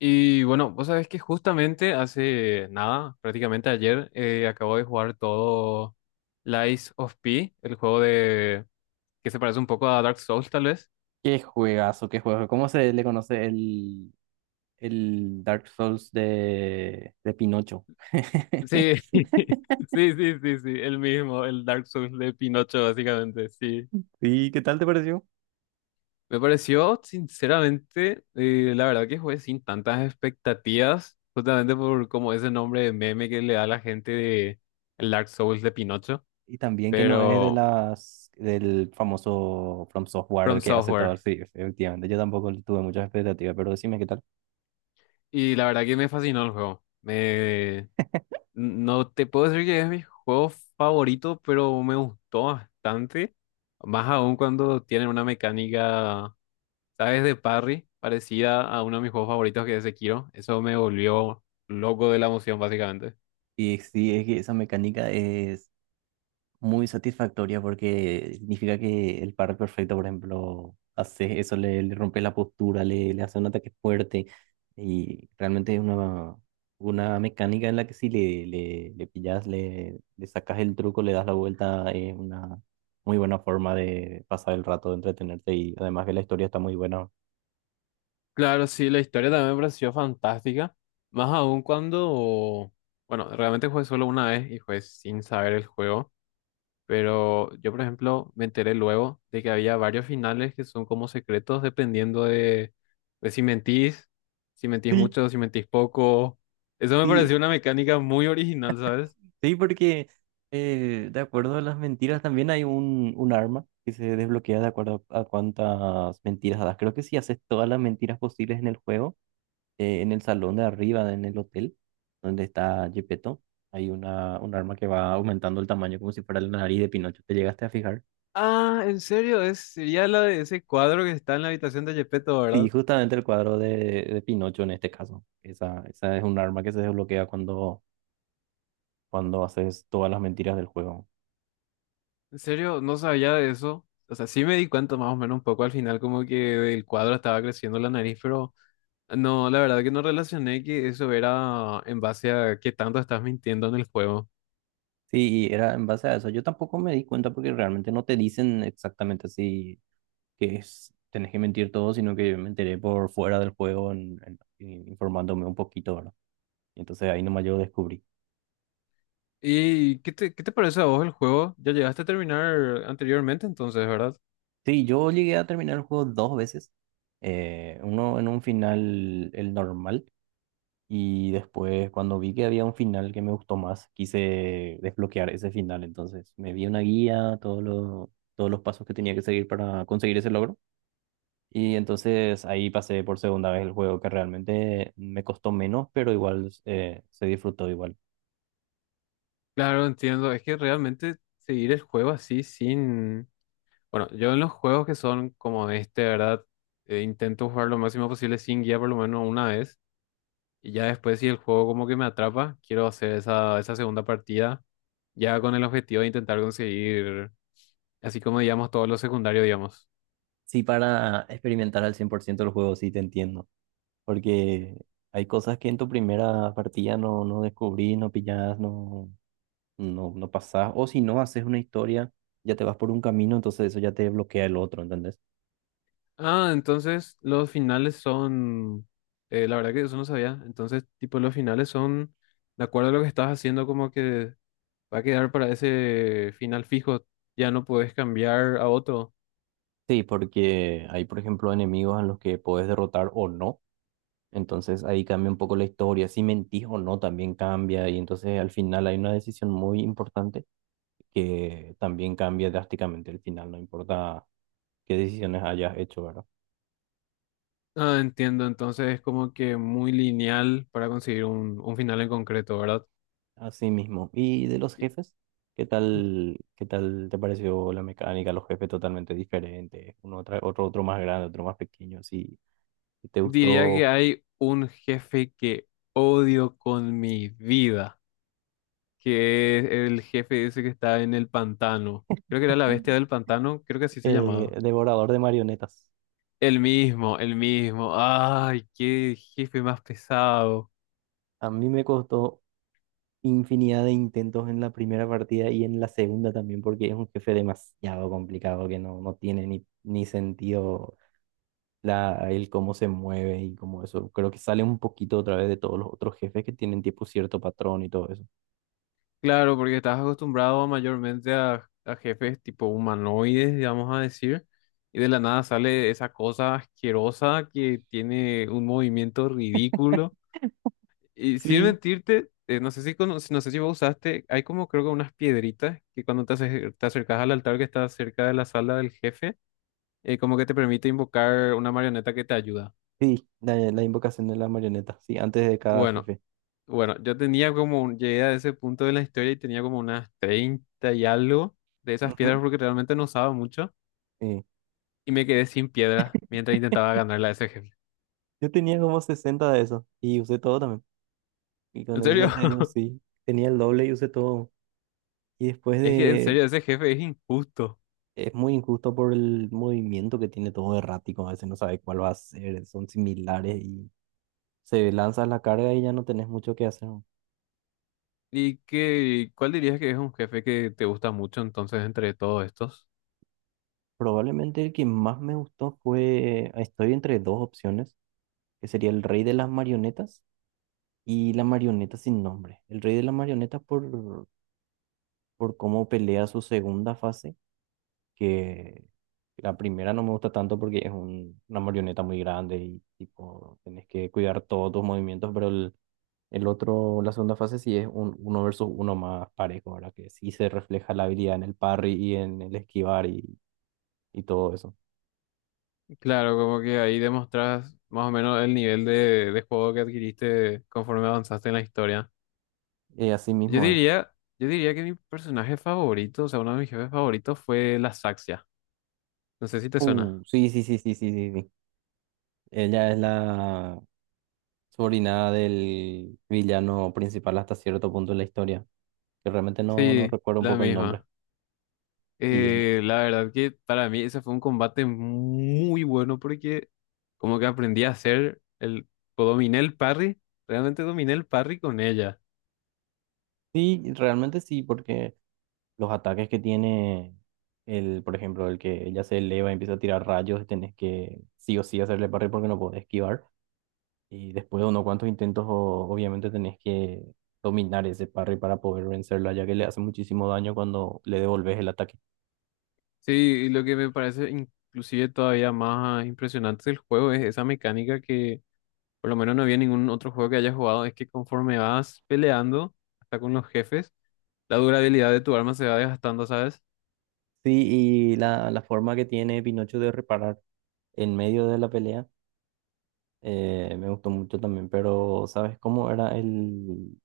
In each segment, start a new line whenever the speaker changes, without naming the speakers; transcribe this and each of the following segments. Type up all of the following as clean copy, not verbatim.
Y bueno, vos sabés que justamente hace nada, prácticamente ayer, acabo de jugar todo Lies of P, el juego de que se parece un poco a Dark Souls, tal vez.
Qué juegazo, qué juego. ¿Cómo se le conoce el Dark Souls de Pinocho?
Sí, sí, sí, sí, sí, el mismo, el Dark Souls de Pinocho, básicamente, sí.
¿Y qué tal te pareció?
Me pareció, sinceramente, la verdad que jugué sin tantas expectativas, justamente por como ese nombre de meme que le da la gente de el Dark Souls de Pinocho,
Y también que no es de
pero
las del famoso From
From
Software que hace todo.
Software.
Sí, efectivamente. Yo tampoco tuve muchas expectativas, pero decime qué tal.
Y la verdad que me fascinó el juego. Me... No te puedo decir que es mi juego favorito, pero me gustó bastante. Más aún cuando tienen una mecánica, ¿sabes? De parry, parecida a uno de mis juegos favoritos que es Sekiro. Eso me volvió loco de la emoción, básicamente.
Y sí, es que esa mecánica es muy satisfactoria porque significa que el par perfecto, por ejemplo, hace eso, le rompe la postura, le hace un ataque fuerte y realmente es una mecánica en la que si le pillas, le sacas el truco, le das la vuelta, es una muy buena forma de pasar el rato, de entretenerte y además que la historia está muy buena.
Claro, sí, la historia también me pareció fantástica. Más aún cuando, bueno, realmente jugué solo una vez y jugué sin saber el juego. Pero yo, por ejemplo, me enteré luego de que había varios finales que son como secretos dependiendo de si mentís, si mentís
Sí.
mucho, si mentís poco. Eso me
Sí,
pareció una mecánica muy original, ¿sabes?
Sí, porque de acuerdo a las mentiras también hay un arma que se desbloquea de acuerdo a cuántas mentiras das. Creo que si haces todas las mentiras posibles en el juego, en el salón de arriba, en el hotel donde está Gepetto, hay una, un arma que va aumentando el tamaño como si fuera la nariz de Pinocho. ¿Te llegaste a fijar?
Ah, en serio, es, sería la de ese cuadro que está en la habitación de Gepetto,
Sí,
¿verdad?
justamente el cuadro de Pinocho en este caso. Esa es un arma que se desbloquea cuando haces todas las mentiras del juego.
En serio, no sabía de eso. O sea, sí me di cuenta más o menos un poco al final como que el cuadro estaba creciendo la nariz, pero no, la verdad que no relacioné que eso era en base a qué tanto estás mintiendo en el juego.
Sí, y era en base a eso. Yo tampoco me di cuenta porque realmente no te dicen exactamente así que es, tenés que mentir todo, sino que yo me enteré por fuera del juego informándome un poquito, ¿verdad? Y entonces ahí nomás yo descubrí.
¿Y qué te parece a vos el juego? Ya llegaste a terminar anteriormente, entonces, ¿verdad?
Sí, yo llegué a terminar el juego dos veces. Uno en un final, el normal, y después cuando vi que había un final que me gustó más, quise desbloquear ese final. Entonces me vi una guía, todos los pasos que tenía que seguir para conseguir ese logro. Y entonces ahí pasé por segunda vez el juego que realmente me costó menos, pero igual se disfrutó igual.
Claro, entiendo. Es que realmente seguir el juego así sin... Bueno, yo en los juegos que son como este, ¿verdad? Intento jugar lo máximo posible sin guía por lo menos una vez. Y ya después si el juego como que me atrapa, quiero hacer esa, esa segunda partida ya con el objetivo de intentar conseguir, así como digamos, todos los secundarios, digamos.
Sí, para experimentar al 100% el juego, sí te entiendo, porque hay cosas que en tu primera partida no descubrís, no pillás, no pasás, o si no haces una historia, ya te vas por un camino, entonces eso ya te bloquea el otro, ¿entendés?
Ah, entonces los finales son, la verdad que eso no sabía. Entonces, tipo, los finales son, de acuerdo a lo que estás haciendo, como que va a quedar para ese final fijo. Ya no puedes cambiar a otro.
Sí, porque hay, por ejemplo, enemigos en los que puedes derrotar o no. Entonces ahí cambia un poco la historia, si mentís o no también cambia y entonces al final hay una decisión muy importante que también cambia drásticamente el final, no importa qué decisiones hayas hecho, ¿verdad?
Ah, entiendo. Entonces es como que muy lineal para conseguir un final en concreto, ¿verdad?
Así mismo. ¿Y de los
Y
jefes? ¿Qué tal te pareció la mecánica? Los jefes totalmente diferentes, otro, otro más grande, otro más pequeño, si te
diría
gustó.
que hay un jefe que odio con mi vida, que es el jefe ese que está en el pantano. Creo que era la bestia del pantano, creo que así se llamaba.
Devorador de Marionetas.
El mismo, el mismo. Ay, qué jefe más pesado.
A mí me costó infinidad de intentos en la primera partida y en la segunda también, porque es un jefe demasiado complicado que no tiene ni sentido el cómo se mueve y como eso. Creo que sale un poquito otra vez de todos los otros jefes que tienen tipo cierto patrón y todo eso.
Claro, porque estás acostumbrado mayormente a jefes tipo humanoides, digamos a decir, y de la nada sale esa cosa asquerosa que tiene un movimiento ridículo. Y sin
Sí,
mentirte, no sé si cono- no sé si vos usaste, hay como creo que unas piedritas que cuando te, ace- te acercas al altar que está cerca de la sala del jefe, como que te permite invocar una marioneta que te ayuda.
sí, la invocación de la marioneta, sí, antes de cada
Bueno,
jefe.
Bueno, yo tenía como, un- llegué a ese punto de la historia y tenía como unas 30 y algo de esas piedras
Ujú,
porque realmente no usaba mucho
sí.
y me quedé sin piedras mientras intentaba ganarle a ese jefe.
Yo tenía como 60 de eso y usé todo también. Y con
En
eso
serio,
ya te digo, sí, tenía el doble y usé todo. Y después
es que en
de...
serio ese jefe es injusto.
Es muy injusto por el movimiento que tiene todo errático, a veces no sabes cuál va a ser, son similares y se lanzas la carga y ya no tenés mucho que hacer.
¿Y qué, cuál dirías que es un jefe que te gusta mucho entonces entre todos estos?
Probablemente el que más me gustó fue, estoy entre dos opciones, que sería el rey de las marionetas y la marioneta sin nombre. El rey de las marionetas por cómo pelea su segunda fase, que la primera no me gusta tanto porque es una marioneta muy grande y tipo, tenés que cuidar todos tus movimientos, El otro, la segunda fase sí es un uno versus uno más parejo, ¿verdad? Que sí se refleja la habilidad en el parry y en el esquivar y todo eso.
Claro, como que ahí demostras más o menos el nivel de juego que adquiriste conforme avanzaste en la historia.
Y así
Yo
mismo es.
diría, yo diría que mi personaje favorito, o sea, uno de mis jefes favoritos fue la Saxia. No sé si te suena.
Sí, sí, sí, sí, sí, sí, sí. Ella es la sobrina del villano principal hasta cierto punto de la historia, que realmente no
Sí,
recuerdo un
la
poco el nombre.
misma.
Y ella.
La verdad que para mí ese fue un combate muy bueno porque como que aprendí a hacer el, o dominé el parry, realmente dominé el parry con ella.
Sí, realmente sí, porque los ataques que tiene por ejemplo, el que ella se eleva y empieza a tirar rayos, tenés que sí o sí hacerle parry porque no podés esquivar. Y después de unos cuantos intentos, obviamente tenés que dominar ese parry para poder vencerla, ya que le hace muchísimo daño cuando le devolves el ataque.
Sí, y lo que me parece inclusive todavía más impresionante del juego es esa mecánica que por lo menos no había ningún otro juego que haya jugado, es que conforme vas peleando hasta con los jefes, la durabilidad de tu arma se va desgastando, ¿sabes?
Sí, y la forma que tiene Pinocho de reparar en medio de la pelea me gustó mucho también, pero ¿sabes cómo era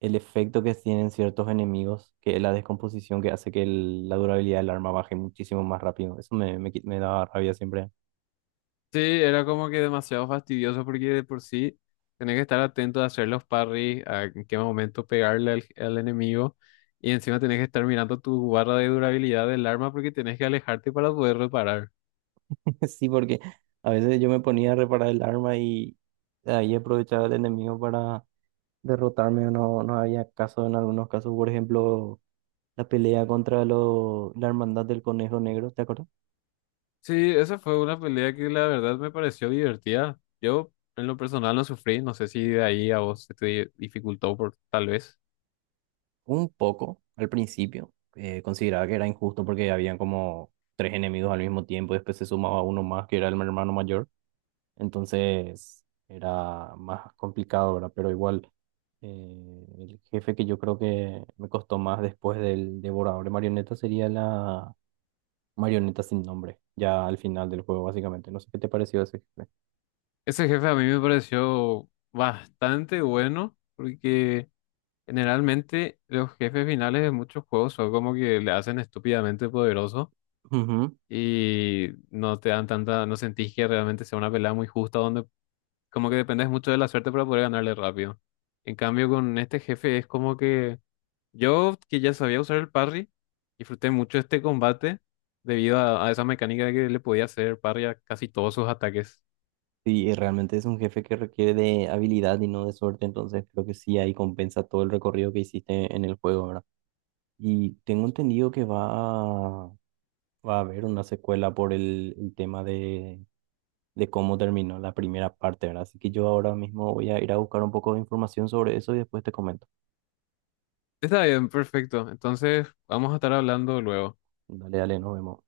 el efecto que tienen ciertos enemigos? Que es la descomposición que hace que la durabilidad del arma baje muchísimo más rápido. Eso me daba rabia siempre.
Sí, era como que demasiado fastidioso porque de por sí tenés que estar atento a hacer los parries, a en qué momento pegarle al, al enemigo y encima tenés que estar mirando tu barra de durabilidad del arma porque tenés que alejarte para poder reparar.
Sí, porque a veces yo me ponía a reparar el arma y ahí aprovechaba el enemigo para derrotarme o no, no había caso en algunos casos. Por ejemplo, la pelea contra la Hermandad del Conejo Negro, ¿te acuerdas?
Sí, esa fue una pelea que la verdad me pareció divertida. Yo en lo personal no sufrí, no sé si de ahí a vos se te di- dificultó por tal vez.
Un poco al principio. Consideraba que era injusto porque habían como tres enemigos al mismo tiempo y después se sumaba uno más que era el hermano mayor. Entonces era más complicado, ¿verdad? Pero igual, el jefe que yo creo que me costó más después del devorador de marionetas sería la marioneta sin nombre, ya al final del juego, básicamente. No sé qué te pareció ese jefe.
Ese jefe a mí me pareció bastante bueno porque... Generalmente los jefes finales de muchos juegos son como que le hacen estúpidamente poderoso
Ujú.
y no te dan tanta, no sentís que realmente sea una pelea muy justa donde como que dependes mucho de la suerte para poder ganarle rápido. En cambio con este jefe es como que yo que ya sabía usar el parry, disfruté mucho este combate debido a esa mecánica de que le podía hacer parry a casi todos sus ataques.
Sí, y realmente es un jefe que requiere de habilidad y no de suerte, entonces creo que sí ahí compensa todo el recorrido que hiciste en el juego, ¿verdad? Y tengo entendido que a, va a haber una secuela por el tema de cómo terminó la primera parte, ¿verdad? Así que yo ahora mismo voy a ir a buscar un poco de información sobre eso y después te comento.
Está bien, perfecto. Entonces vamos a estar hablando luego.
Dale, dale, nos vemos.